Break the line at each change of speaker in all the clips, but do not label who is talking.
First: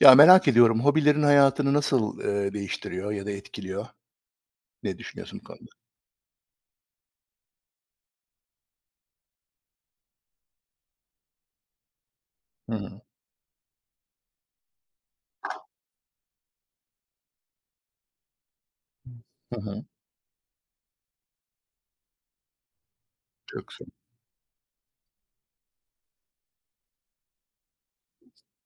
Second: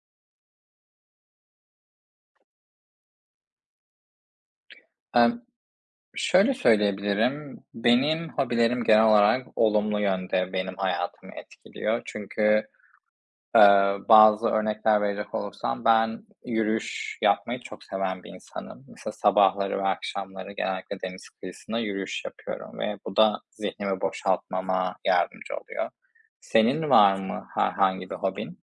Ya, merak ediyorum, hobilerin hayatını nasıl, eee, değiştiriyor ya da etkiliyor? Ne düşünüyorsun
Emm,
bu konuda?
şöyle söyleyebilirim: Benim hobilerim genel olarak olumlu yönde benim hayatımı etkiliyor. Çünkü,
Hı hı.
eee, bazı örnekler verecek olursam ben yürüyüş yapmayı çok seven bir insanım. Mesela
Hı
sabahları
hı.
ve akşamları genellikle deniz kıyısında yürüyüş yapıyorum ve bu da
Çok güzel.
zihnimi boşaltmama yardımcı oluyor. Senin var mı herhangi bir hobin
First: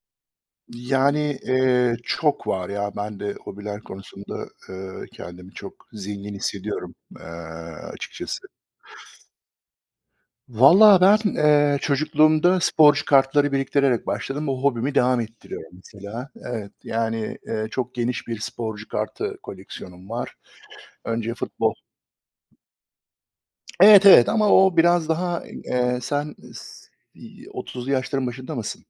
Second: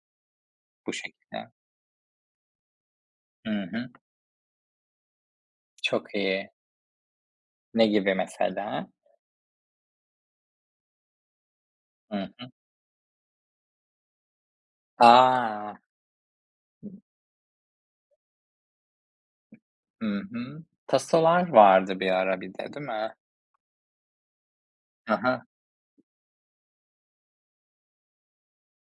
bu
Yani,
şekilde?
eee, çok var ya. Ben de
Hı
hobiler
hı.
konusunda, eee, kendimi çok
Çok
zengin
iyi.
hissediyorum, eee,
Ne gibi
açıkçası.
mesela?
Valla ben, eee,
Hı hı.
çocukluğumda sporcu kartları biriktirerek başladım. O hobimi
A!
devam ettiriyorum mesela. Evet,
Iıı
yani, eee, çok geniş bir sporcu kartı koleksiyonum
Hı
var.
hı.
Önce
Tasolar
futbol
vardı bir ara bir de, değil mi?
Evet, evet ama o biraz
Hı hı.
daha, eee, sen si 30'lu yaşların başında mısın?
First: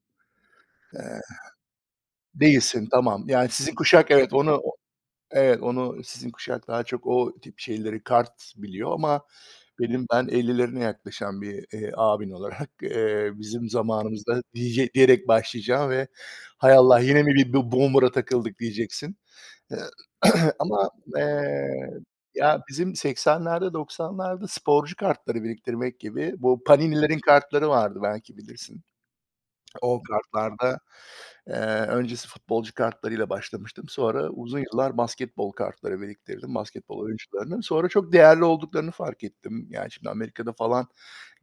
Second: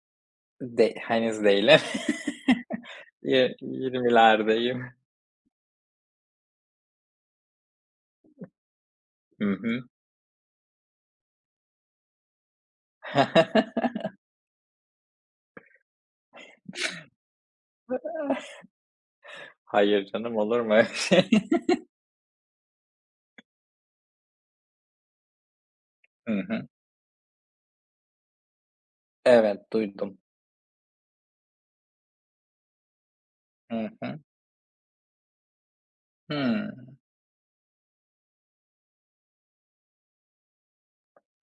De
Eee,
henüz değilim.
değilsin. Tamam. Yani,
Yok
sizin kuşak, evet, onu o
20'lerdeyim.
evet, onu sizin kuşak daha çok o tip şeyleri kart biliyor ama
Hı hı.
benim ben 50'lerine yaklaşan bir, eee, abin olarak, eee, bizim zamanımızda, dije diyerek başlayacağım ve, "Hay Allah, yine mi bir b boomer'a takıldık?" diyeceksin. Eee,
Hayır, canım. Olur mu öyle
ama,
şey?
eee, ya bizim 80'lerde 90'larda sporcu kartları biriktirmek
Hı
gibi. Bu
hı.
Panini'lerin kartları vardı, belki bilirsin.
Evet,
O
duydum.
kartlarda, eee, öncesi futbolcu kartlarıyla başlamıştım.
Hı hı.
Sonra uzun yıllar basketbol kartları biriktirdim
Hımm.
basketbol oyuncularının. Sonra çok değerli olduklarını fark ettim. Yani şimdi Amerika'da falan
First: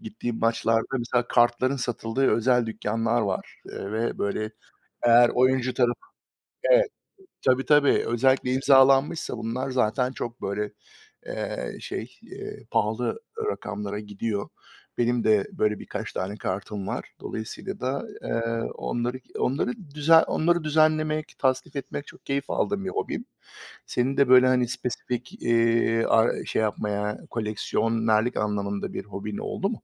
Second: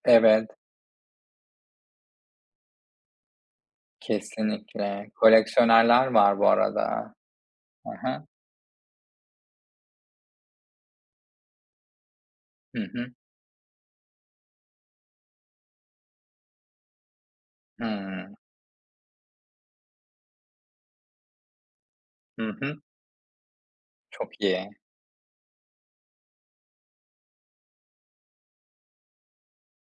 gittiğim
Evet.
maçlarda mesela kartların satıldığı özel dükkânlar var. Eee, ve, böyle,
Kesinlikle.
eğer oyuncu tarafı
Koleksiyonerler var bu
Evet,
arada.
tabii
Hı
tabii.
hı.
Özellikle imzalanmışsa bunlar zaten çok, böyle, eee, şey, eee,
Hı hı.
pahalı rakamlara gidiyor. Benim de böyle birkaç tane kartım var. Dolayısıyla da,
Hımm.
eee, onları k onları düze onları düzenlemek, tasnif etmek çok
Hı
keyif
hı.
aldığım bir hobim. Senin de
Çok
böyle, hani,
iyi.
spesifik, iii, ar şey yapmaya, koleksiyonerlik anlamında bir hobin oldu mu?